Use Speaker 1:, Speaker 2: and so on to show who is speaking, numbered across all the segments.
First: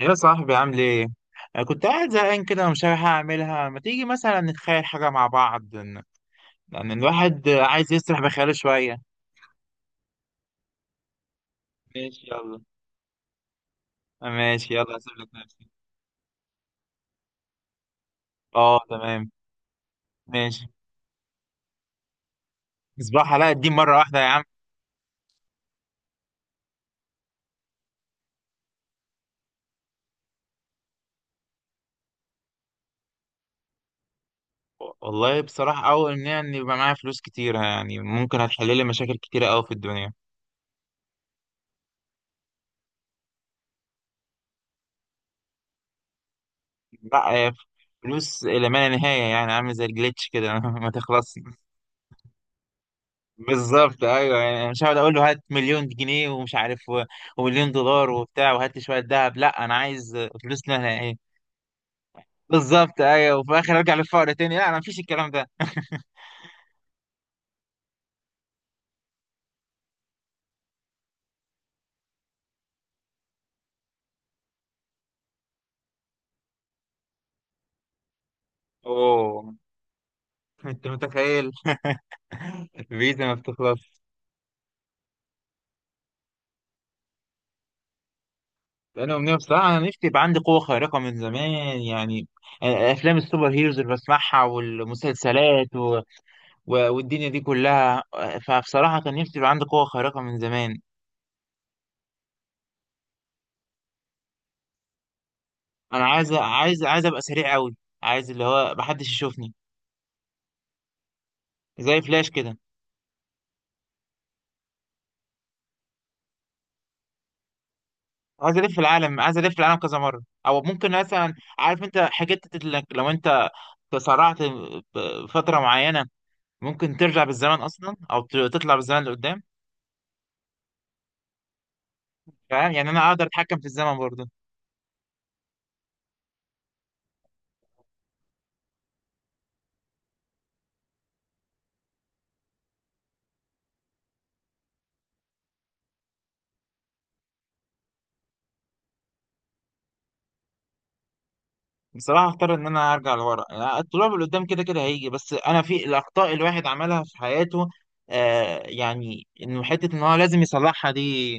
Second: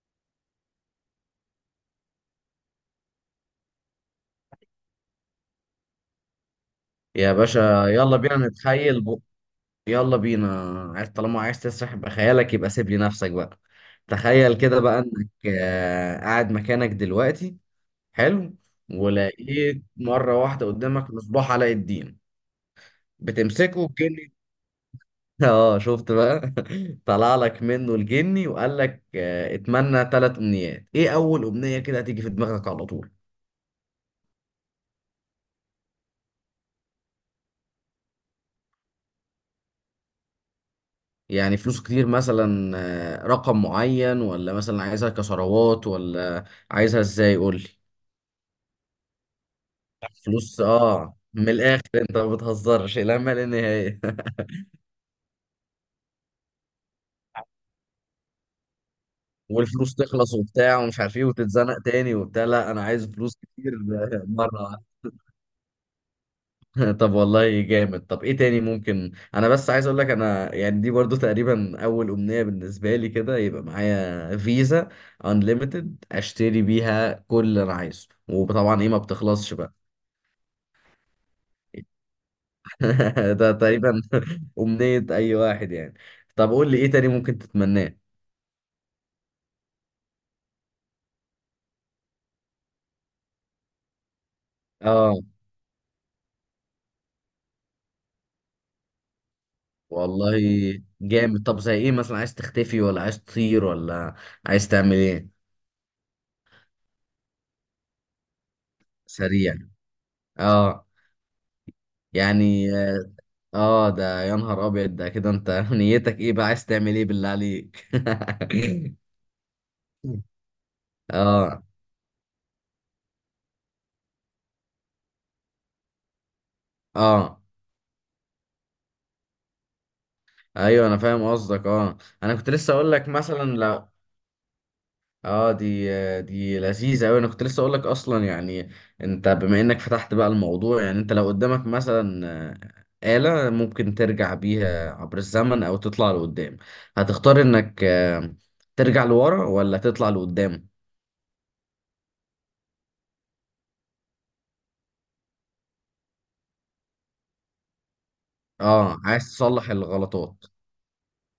Speaker 1: يا صاحبي عامل ايه؟ أنا كنت قاعد زهقان كده ومش عارف أعملها، ما تيجي مثلا نتخيل حاجة مع بعض، لأن
Speaker 2: يا
Speaker 1: الواحد
Speaker 2: باشا،
Speaker 1: عايز
Speaker 2: يلا
Speaker 1: يسرح
Speaker 2: بينا
Speaker 1: بخياله شوية.
Speaker 2: نتخيل يلا بينا. عايز طالما عايز تسرح
Speaker 1: ماشي
Speaker 2: بخيالك
Speaker 1: يلا.
Speaker 2: يبقى سيب لي نفسك بقى. تخيل
Speaker 1: ماشي
Speaker 2: كده
Speaker 1: يلا،
Speaker 2: بقى
Speaker 1: هسيب
Speaker 2: انك
Speaker 1: لك نفسي.
Speaker 2: قاعد مكانك دلوقتي، حلو.
Speaker 1: اه تمام.
Speaker 2: ولقيت مرة واحدة
Speaker 1: ماشي.
Speaker 2: قدامك مصباح علاء الدين
Speaker 1: مصباح علاء الدين
Speaker 2: بتمسكه
Speaker 1: مرة واحدة يا
Speaker 2: الجني.
Speaker 1: عم.
Speaker 2: اه، شفت بقى. طلع لك منه الجني وقال لك اتمنى 3 امنيات. ايه اول امنية كده هتيجي في دماغك على طول؟
Speaker 1: والله بصراحة أول إن يعني يبقى معايا فلوس كتير، يعني ممكن هتحل لي مشاكل كتيرة أوي في الدنيا.
Speaker 2: يعني فلوس كتير مثلا، رقم معين ولا مثلا عايزها كثروات ولا عايزها ازاي،
Speaker 1: لا
Speaker 2: قول لي.
Speaker 1: فلوس إلى ما لا نهاية، يعني عامل زي الجليتش كده
Speaker 2: فلوس،
Speaker 1: ما
Speaker 2: اه،
Speaker 1: تخلصش.
Speaker 2: من الاخر انت ما بتهزرش، لا ما لا نهايه.
Speaker 1: بالظبط ايوه، يعني أنا مش هقعد اقول له هات مليون جنيه ومش عارف ومليون دولار وبتاع وهات لي شويه ذهب، لا انا
Speaker 2: والفلوس
Speaker 1: عايز
Speaker 2: تخلص
Speaker 1: فلوس
Speaker 2: وبتاع
Speaker 1: لها
Speaker 2: ومش عارف ايه
Speaker 1: ايه.
Speaker 2: وتتزنق تاني وبتاع، لا انا
Speaker 1: بالظبط
Speaker 2: عايز فلوس
Speaker 1: ايوه، وفي
Speaker 2: كتير.
Speaker 1: الاخر ارجع للفقر تاني،
Speaker 2: مره
Speaker 1: لا انا
Speaker 2: واحدة.
Speaker 1: مفيش الكلام ده.
Speaker 2: طب والله جامد. طب ايه تاني ممكن؟ انا بس عايز اقول لك، انا يعني دي برضو تقريبا اول امنيه بالنسبه لي كده، يبقى معايا فيزا انليمتد اشتري بيها كل اللي انا عايزه، وطبعا ايه، ما
Speaker 1: اوه،
Speaker 2: بتخلصش بقى.
Speaker 1: انت متخيل الفيزا ما
Speaker 2: ده
Speaker 1: بتخلص.
Speaker 2: تقريبا أمنية أي واحد يعني. طب قول لي إيه تاني ممكن تتمناه؟
Speaker 1: انا امنيه بصراحه، انا نفسي يبقى عندي قوه خارقه من زمان. يعني افلام السوبر هيروز اللي بسمعها
Speaker 2: آه
Speaker 1: والمسلسلات والدنيا دي كلها، فبصراحه كان نفسي يبقى عندي قوه خارقه
Speaker 2: والله
Speaker 1: من زمان.
Speaker 2: جامد. طب زي إيه مثلا، عايز تختفي ولا عايز تطير ولا عايز تعمل إيه؟
Speaker 1: انا عايز عايز ابقى سريع قوي، عايز اللي هو محدش يشوفني،
Speaker 2: سريع، آه.
Speaker 1: زي فلاش كده.
Speaker 2: يعني آه، ده يا نهار أبيض، ده كده أنت نيتك إيه بقى، عايز تعمل إيه بالله عليك؟
Speaker 1: عايز الف العالم، عايز الف العالم كذا مره، او ممكن مثلا،
Speaker 2: اه.
Speaker 1: عارف انت حاجات، انك لو انت تسرعت فتره معينه ممكن ترجع
Speaker 2: اه
Speaker 1: بالزمن اصلا، او تطلع بالزمن لقدام.
Speaker 2: ايوه، انا فاهم قصدك، اه. انا كنت
Speaker 1: فاهم،
Speaker 2: لسه
Speaker 1: يعني
Speaker 2: اقول
Speaker 1: انا
Speaker 2: لك
Speaker 1: اقدر
Speaker 2: مثلا،
Speaker 1: اتحكم في الزمن برضه.
Speaker 2: اه. دي لذيذة أوي. أنا كنت لسه أقول لك أصلا يعني، أنت بما إنك فتحت بقى الموضوع، يعني أنت لو قدامك مثلا آلة ممكن ترجع بيها عبر الزمن أو تطلع لقدام، هتختار إنك ترجع لورا ولا تطلع لقدام؟
Speaker 1: بصراحه اختار ان انا ارجع لورا، يعني الطلوع لقدام كده كده هيجي، بس انا في الاخطاء الواحد عملها في حياته، آه،
Speaker 2: اه، عايز
Speaker 1: يعني انه
Speaker 2: تصلح
Speaker 1: حته ان هو
Speaker 2: الغلطات.
Speaker 1: لازم يصلحها دي.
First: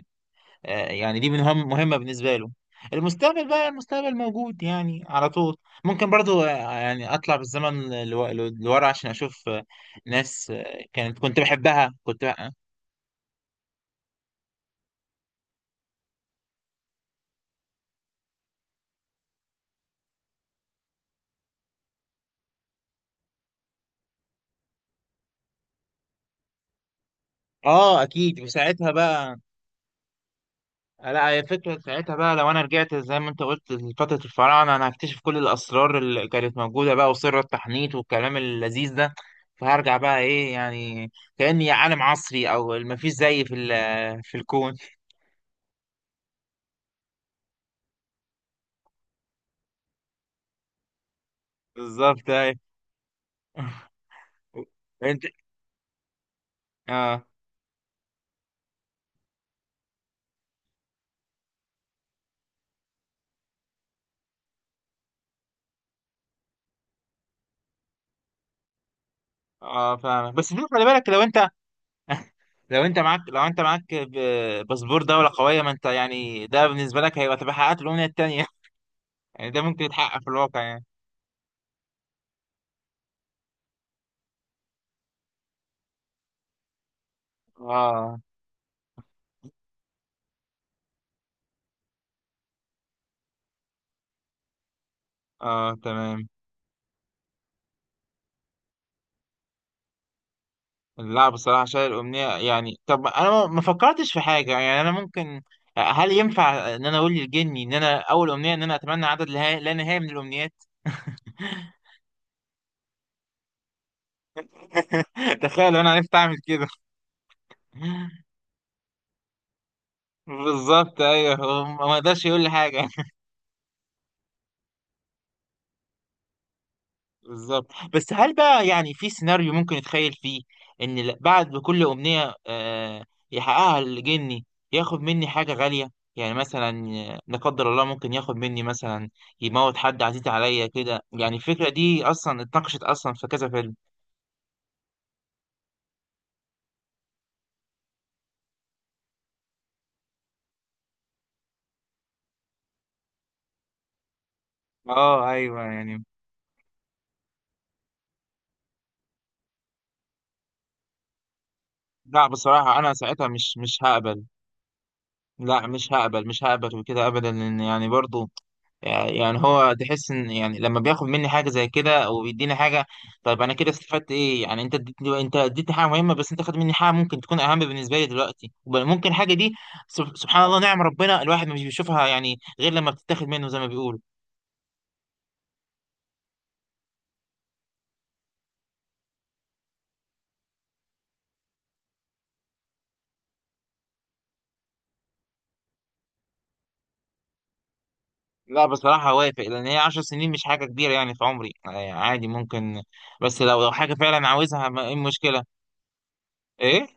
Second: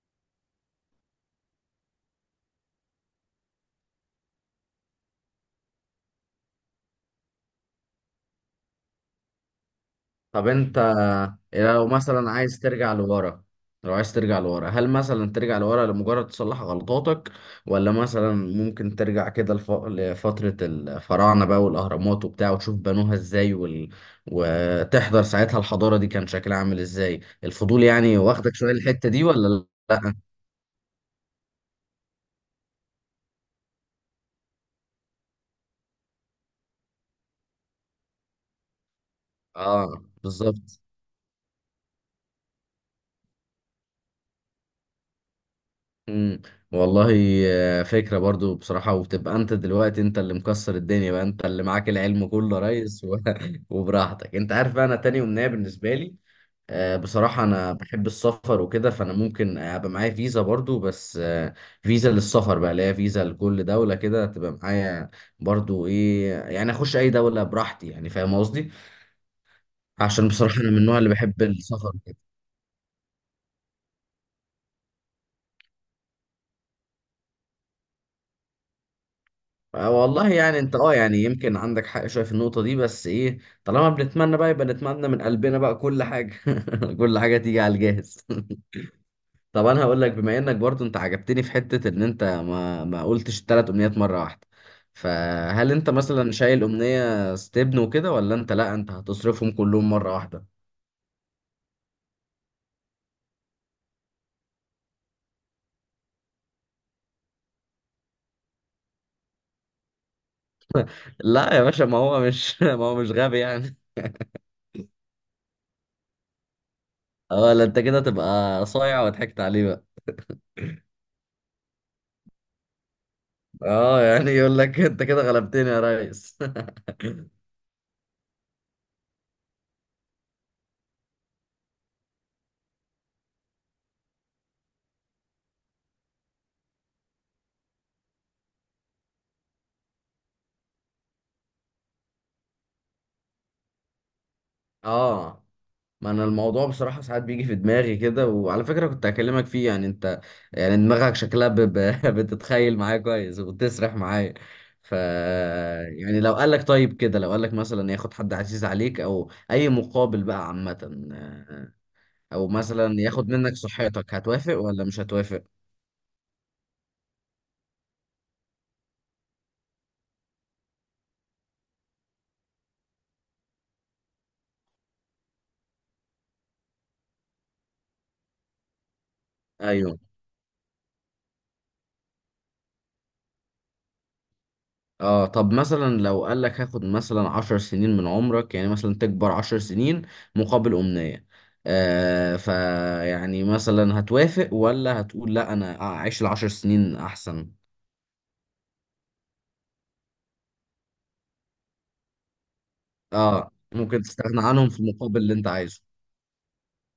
Speaker 1: يعني دي مهمة بالنسبة له. المستقبل بقى، المستقبل موجود يعني على طول. ممكن برضو، يعني أطلع بالزمن لورا عشان أشوف،
Speaker 2: طب
Speaker 1: ناس،
Speaker 2: انت
Speaker 1: كانت كنت
Speaker 2: إيه لو
Speaker 1: بحبها كنت
Speaker 2: مثلا
Speaker 1: بقى.
Speaker 2: عايز ترجع لورا، لو عايز ترجع لورا هل مثلا ترجع لورا لمجرد تصلح غلطاتك، ولا مثلا ممكن ترجع كده لفترة الفراعنة بقى والأهرامات وبتاع، وتشوف بنوها ازاي، وتحضر ساعتها الحضارة دي كان شكلها عامل ازاي، الفضول
Speaker 1: آه
Speaker 2: يعني
Speaker 1: أكيد،
Speaker 2: واخدك شوية
Speaker 1: وساعتها
Speaker 2: الحتة دي
Speaker 1: بقى،
Speaker 2: ولا؟ لا.
Speaker 1: لا هي فكرة ساعتها بقى، لو أنا رجعت زي ما أنت قلت لفترة الفراعنة أنا هكتشف كل الأسرار اللي كانت موجودة بقى، وسر التحنيط والكلام اللذيذ ده. فهرجع
Speaker 2: اه
Speaker 1: بقى إيه
Speaker 2: بالظبط.
Speaker 1: يعني، كأني عالم عصري أو مفيش زيي في في الكون
Speaker 2: امم، والله فكرة برضو بصراحة. وبتبقى انت دلوقتي انت اللي مكسر الدنيا بقى، انت اللي معاك العلم
Speaker 1: بالظبط
Speaker 2: كله
Speaker 1: أيوة.
Speaker 2: يا ريس و... وبراحتك. انت عارف بقى انا تاني
Speaker 1: انت
Speaker 2: امنية بالنسبة لي
Speaker 1: اه
Speaker 2: بصراحة انا بحب السفر وكده، فانا ممكن ابقى معايا فيزا برضو بس فيزا للسفر بقى، اللي هي فيزا لكل دولة كده تبقى معايا. برضو ايه يعني، اخش اي دولة براحتي، يعني فاهم قصدي؟
Speaker 1: اه
Speaker 2: عشان
Speaker 1: فاهمك، بس
Speaker 2: بصراحة انا
Speaker 1: شوف
Speaker 2: من
Speaker 1: خلي
Speaker 2: النوع
Speaker 1: بالك
Speaker 2: اللي
Speaker 1: لو
Speaker 2: بحب
Speaker 1: انت،
Speaker 2: السفر.
Speaker 1: لو انت معاك باسبور دولة قوية، ما انت يعني ده بالنسبة لك هيبقى، تبقى حققت الأمنية التانية يعني ده ممكن يتحقق في
Speaker 2: والله يعني
Speaker 1: الواقع
Speaker 2: انت
Speaker 1: يعني.
Speaker 2: اه، يعني يمكن عندك حق شويه في النقطه دي، بس ايه، طالما بنتمنى بقى، يبقى نتمنى من قلبنا بقى كل حاجه. كل حاجه تيجي على
Speaker 1: اه
Speaker 2: الجاهز. طب انا هقول لك، بما انك برضو انت عجبتني في حته ان انت ما قلتش الثلاث امنيات مره واحده،
Speaker 1: اه
Speaker 2: فهل انت
Speaker 1: تمام.
Speaker 2: مثلا شايل امنيه ستبن وكده، ولا انت لا انت هتصرفهم كلهم مره واحده؟
Speaker 1: لا بصراحة شايل الأمنية، يعني طب أنا ما فكرتش في حاجة، يعني يعني أنا ممكن، هل ينفع إن أنا أقول للجني إن أنا أول أمنية إن أنا أتمنى عدد لا نهائي من الأمنيات.
Speaker 2: لا يا باشا، ما هو مش ما هو مش غبي يعني.
Speaker 1: تخيل لو أنا عرفت أعمل كده.
Speaker 2: اه لا، انت كده تبقى صايع وضحكت عليه بقى.
Speaker 1: بالظبط أيوه، هو ما قدرش يقول لي حاجة.
Speaker 2: اه يعني يقول لك انت كده غلبتني يا ريس.
Speaker 1: بالظبط. بس هل بقى يعني في سيناريو ممكن يتخيل فيه، ان بعد كل امنية، يحققها الجني، ياخد مني حاجة غالية، يعني مثلا، لا قدر الله، ممكن ياخد مني مثلا، يموت حد عزيز عليا كده. يعني الفكرة دي اصلا اتناقشت اصلا في كذا فيلم.
Speaker 2: اه، ما انا الموضوع بصراحة ساعات بيجي في دماغي كده، وعلى فكرة كنت هكلمك فيه. يعني انت، يعني دماغك شكلها بتتخيل معايا كويس وبتسرح معايا. ف،
Speaker 1: اه ايوه يعني.
Speaker 2: يعني لو قالك طيب كده، لو قالك مثلا ياخد حد عزيز عليك او اي مقابل بقى عامة،
Speaker 1: لا
Speaker 2: او
Speaker 1: بصراحة انا
Speaker 2: مثلا
Speaker 1: ساعتها
Speaker 2: ياخد منك
Speaker 1: مش
Speaker 2: صحتك،
Speaker 1: هقبل.
Speaker 2: هتوافق ولا مش هتوافق؟
Speaker 1: لا مش هقبل، مش هقبل وكده ابدا، لان يعني برضو، يعني يعني هو تحس ان، يعني لما بياخد مني حاجه زي كده او بيديني حاجه، طيب انا كده استفدت ايه؟ يعني انت اديتني حاجه مهمه، بس انت خد مني حاجه ممكن تكون اهم بالنسبه لي دلوقتي ممكن الحاجه دي،
Speaker 2: ايوه.
Speaker 1: سبحان الله، نعم، ربنا الواحد مش بيشوفها يعني غير لما بتتاخد منه زي ما بيقولوا.
Speaker 2: اه، طب مثلا لو قال لك هاخد مثلا عشر سنين من عمرك، يعني مثلا تكبر 10 سنين مقابل أمنية، آه، فيعني مثلا هتوافق ولا هتقول لا انا اعيش ال10 سنين احسن؟
Speaker 1: لا بصراحه وافق، لان هي 10 سنين مش حاجه كبيره يعني في عمري، يعني عادي ممكن. بس
Speaker 2: اه
Speaker 1: لو حاجه
Speaker 2: ممكن
Speaker 1: فعلا
Speaker 2: تستغنى
Speaker 1: عاوزها
Speaker 2: عنهم في
Speaker 1: ما ايه
Speaker 2: المقابل اللي
Speaker 1: المشكله؟
Speaker 2: انت عايزه.
Speaker 1: ايه.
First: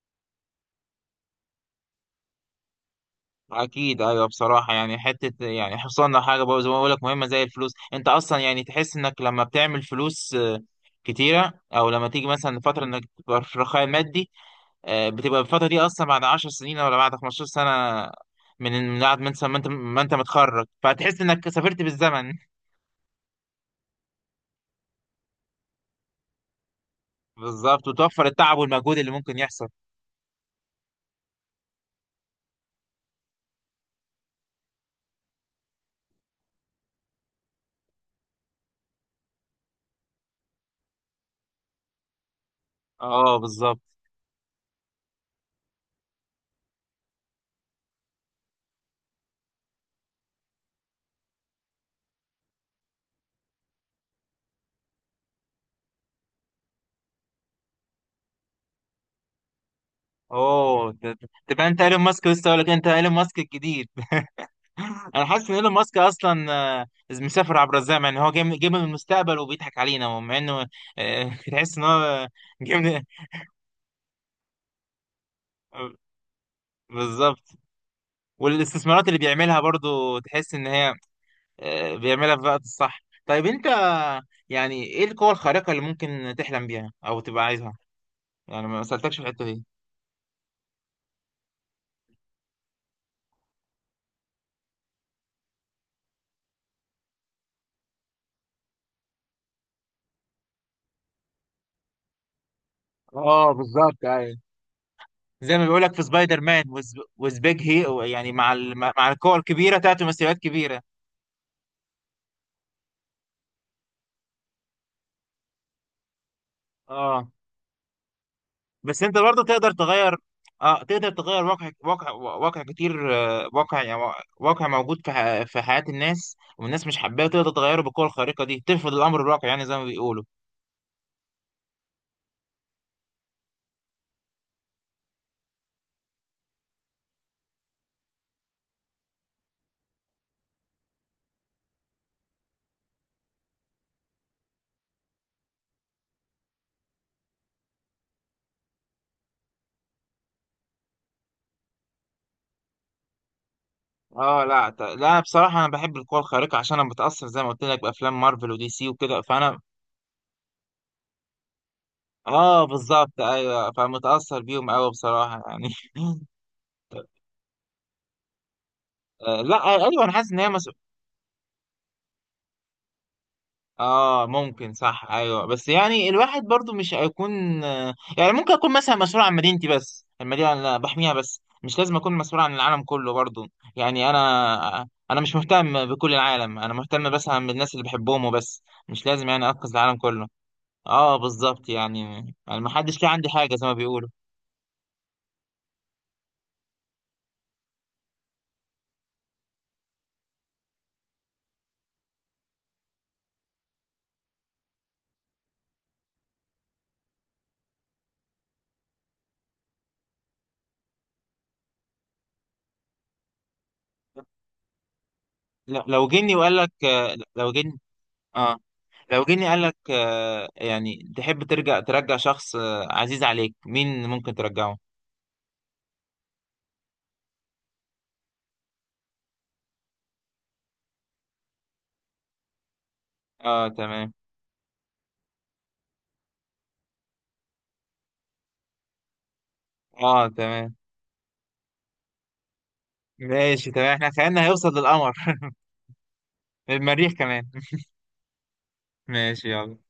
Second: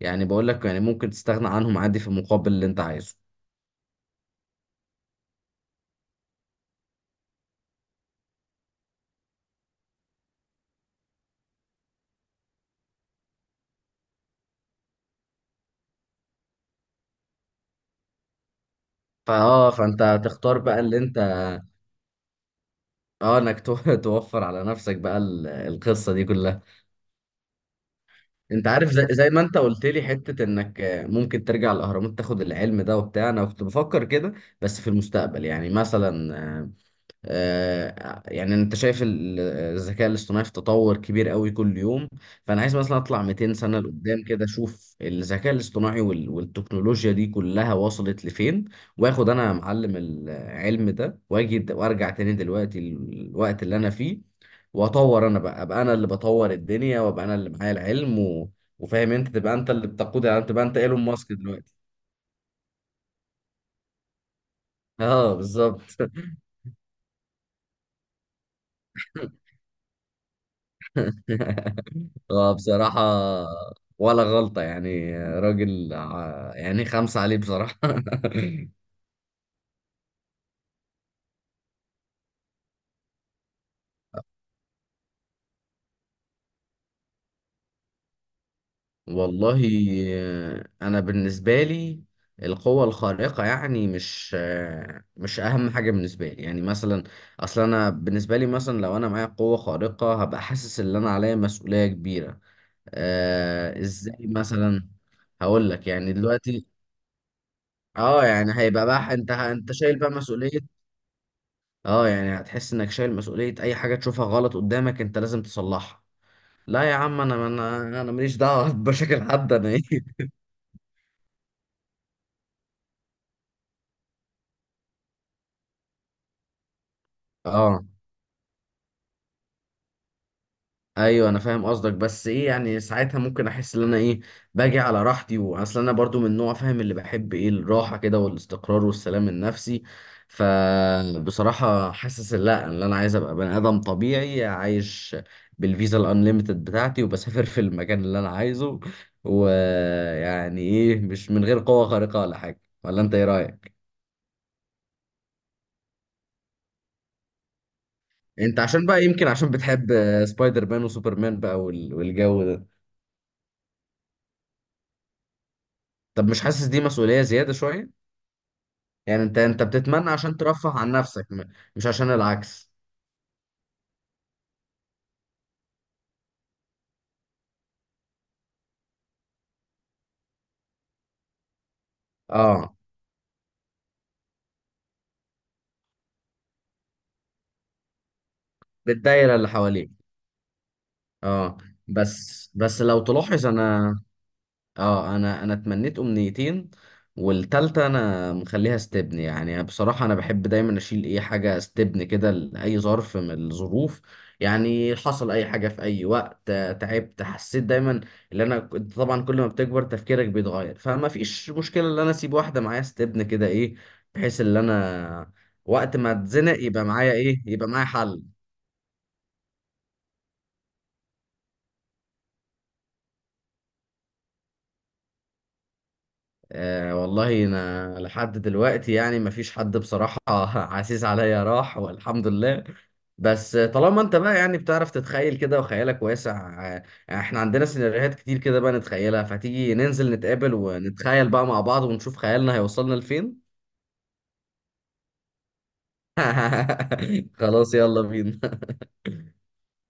Speaker 2: يعني بقول لك يعني ممكن تستغنى عنهم عادي في المقابل اللي انت عايزه.
Speaker 1: اكيد ايوه بصراحه، يعني حته يعني حصلنا حاجه بقى زي ما بقول لك مهمه زي الفلوس، انت اصلا يعني تحس انك لما بتعمل فلوس، كتيره، او لما تيجي مثلا فتره انك تبقى في رخاء مادي، بتبقى الفتره دي اصلا بعد 10 سنين ولا بعد 15 سنه، من بعد ما انت
Speaker 2: فاه، فانت هتختار
Speaker 1: متخرج،
Speaker 2: بقى اللي انت،
Speaker 1: فتحس انك سافرت بالزمن.
Speaker 2: اه، انك توفر على نفسك بقى القصة دي كلها.
Speaker 1: بالظبط، وتوفر التعب
Speaker 2: انت عارف
Speaker 1: والمجهود
Speaker 2: زي،
Speaker 1: اللي
Speaker 2: زي
Speaker 1: ممكن
Speaker 2: ما انت
Speaker 1: يحصل.
Speaker 2: قلت لي حتة انك ممكن ترجع الاهرامات تاخد العلم ده وبتاع، انا كنت بفكر كده بس في المستقبل. يعني مثلا يعني انت شايف الذكاء الاصطناعي في تطور كبير قوي كل يوم، فانا عايز مثلا اطلع
Speaker 1: اه
Speaker 2: 200 سنة
Speaker 1: بالظبط.
Speaker 2: لقدام كده اشوف الذكاء الاصطناعي والتكنولوجيا دي كلها وصلت لفين. واخد انا يا معلم العلم ده، واجي وارجع تاني دلوقتي الوقت اللي انا فيه. واطور انا بقى، ابقى انا اللي بطور الدنيا، وابقى انا اللي معايا العلم و... وفاهم، انت تبقى انت اللي بتقود، يعني تبقى انت
Speaker 1: اوه،
Speaker 2: ايلون ماسك
Speaker 1: تبقى
Speaker 2: دلوقتي.
Speaker 1: انت ايلون ماسك، لسه اقول لك انت ايلون ماسك الجديد. انا
Speaker 2: اه
Speaker 1: حاسس ان ايلون
Speaker 2: بالظبط.
Speaker 1: ماسك اصلا، آه، مسافر عبر الزمن، يعني هو جاي من المستقبل وبيضحك علينا، مع انه، تحس ان هو
Speaker 2: هو
Speaker 1: جاي
Speaker 2: بصراحة
Speaker 1: من،
Speaker 2: ولا غلطة يعني،
Speaker 1: آه،
Speaker 2: راجل يعني خمسة عليه
Speaker 1: بالظبط.
Speaker 2: بصراحة.
Speaker 1: والاستثمارات اللي بيعملها برضو تحس ان هي، بيعملها في الوقت الصح. طيب انت يعني ايه القوة الخارقة اللي ممكن تحلم بيها او تبقى عايزها؟ يعني ما سألتكش في الحتة
Speaker 2: والله
Speaker 1: دي.
Speaker 2: أنا بالنسبة لي القوة الخارقة يعني مش، مش أهم حاجة بالنسبة لي. يعني مثلا أصل أنا بالنسبة لي، مثلا لو أنا معايا قوة خارقة هبقى حاسس إن أنا عليا مسؤولية كبيرة.
Speaker 1: اه
Speaker 2: آه
Speaker 1: بالظبط
Speaker 2: إزاي
Speaker 1: ايوه.
Speaker 2: مثلا؟
Speaker 1: زي ما
Speaker 2: هقول لك
Speaker 1: بيقولك في
Speaker 2: يعني
Speaker 1: سبايدر مان،
Speaker 2: دلوقتي،
Speaker 1: وز وز بيج هي
Speaker 2: اه
Speaker 1: يعني، مع
Speaker 2: يعني هيبقى
Speaker 1: مع
Speaker 2: بقى انت
Speaker 1: القوة الكبيرة
Speaker 2: شايل
Speaker 1: تأتي
Speaker 2: بقى
Speaker 1: مسؤوليات
Speaker 2: مسؤولية.
Speaker 1: كبيرة.
Speaker 2: اه يعني هتحس انك شايل مسؤولية، اي حاجة تشوفها غلط قدامك انت لازم تصلحها. لا يا عم،
Speaker 1: اه
Speaker 2: انا ماليش دعوة
Speaker 1: بس انت
Speaker 2: بمشاكل
Speaker 1: برضه
Speaker 2: حد، انا
Speaker 1: تقدر
Speaker 2: ايه.
Speaker 1: تغير. اه تقدر تغير واقع، واقع كتير، واقع يعني، واقع موجود في في حياة الناس والناس مش حباه، تقدر تغيره
Speaker 2: اه
Speaker 1: بالقوة الخارقة دي، ترفض الأمر الواقع يعني زي ما بيقولوا.
Speaker 2: ايوه، انا فاهم قصدك، بس ايه يعني ساعتها ممكن احس ان انا ايه، باجي على راحتي. واصل انا برضو من نوع، فاهم، اللي بحب ايه الراحه كده والاستقرار والسلام النفسي. فبصراحه حاسس إن لا، ان انا عايز ابقى بني ادم طبيعي عايش بالفيزا الانليمتد بتاعتي، وبسافر في المكان اللي انا عايزه، ويعني ايه، مش من غير قوه خارقه ولا حاجه. ولا انت ايه رايك؟
Speaker 1: اه لا لا بصراحة أنا بحب القوة الخارقة عشان أنا متأثر زي ما قلت لك بأفلام مارفل
Speaker 2: انت
Speaker 1: ودي
Speaker 2: عشان
Speaker 1: سي
Speaker 2: بقى
Speaker 1: وكده
Speaker 2: يمكن عشان
Speaker 1: فأنا.
Speaker 2: بتحب سبايدر مان وسوبرمان بقى والجو
Speaker 1: اه
Speaker 2: ده.
Speaker 1: بالظبط ايوه، فمتأثر بيهم قوي بصراحة يعني.
Speaker 2: طب مش حاسس دي مسؤوليه زياده شويه؟ يعني انت
Speaker 1: آه لا ايوه
Speaker 2: بتتمنى
Speaker 1: انا حاسس
Speaker 2: عشان
Speaker 1: ان هي
Speaker 2: ترفه
Speaker 1: مسؤولية.
Speaker 2: عن نفسك، مش عشان العكس.
Speaker 1: اه ممكن صح ايوه، بس يعني الواحد برضو مش هيكون، يعني ممكن اكون مثلا مسؤول عن مدينتي بس، المدينه اللي أنا بحميها بس، مش لازم اكون مسؤول عن
Speaker 2: اه،
Speaker 1: العالم كله برضو. يعني انا مش مهتم بكل العالم، انا مهتم بس عن الناس اللي بحبهم وبس. مش لازم
Speaker 2: بالدايرة
Speaker 1: يعني
Speaker 2: اللي
Speaker 1: انقذ
Speaker 2: حواليك.
Speaker 1: العالم كله. اه
Speaker 2: اه،
Speaker 1: بالظبط يعني.
Speaker 2: بس
Speaker 1: يعني ما
Speaker 2: بس لو
Speaker 1: حدش ليه عندي
Speaker 2: تلاحظ
Speaker 1: حاجه زي ما
Speaker 2: انا،
Speaker 1: بيقولوا.
Speaker 2: اه انا اتمنيت امنيتين، والتالتة انا مخليها استبن. يعني بصراحة انا بحب دايما اشيل اي حاجة استبن كده لأي ظرف من الظروف. يعني حصل اي حاجة في اي وقت، تعبت، حسيت دايما ان انا طبعا كل ما بتكبر تفكيرك بيتغير، فما فيش مشكلة ان انا اسيب واحدة معايا استبن كده، ايه، بحيث ان انا وقت
Speaker 1: لو
Speaker 2: ما
Speaker 1: جني وقال
Speaker 2: اتزنق
Speaker 1: لك،
Speaker 2: يبقى معايا ايه،
Speaker 1: لو
Speaker 2: يبقى
Speaker 1: جني.
Speaker 2: معايا حل.
Speaker 1: اه لو جني قال لك، يعني تحب ترجع، ترجع شخص، عزيز عليك، مين ممكن ترجعه؟
Speaker 2: آه والله انا لحد دلوقتي يعني مفيش حد بصراحة عزيز عليا راح والحمد لله. بس
Speaker 1: اه
Speaker 2: طالما
Speaker 1: تمام.
Speaker 2: انت بقى يعني بتعرف تتخيل كده وخيالك واسع، آه، احنا عندنا سيناريوهات كتير كده بقى نتخيلها، فتيجي ننزل
Speaker 1: اه
Speaker 2: نتقابل
Speaker 1: تمام،
Speaker 2: ونتخيل بقى مع بعض ونشوف خيالنا هيوصلنا لفين.
Speaker 1: ماشي تمام، احنا خيالنا هيوصل للقمر، المريخ كمان.
Speaker 2: خلاص يلا بينا.
Speaker 1: ماشي يلا.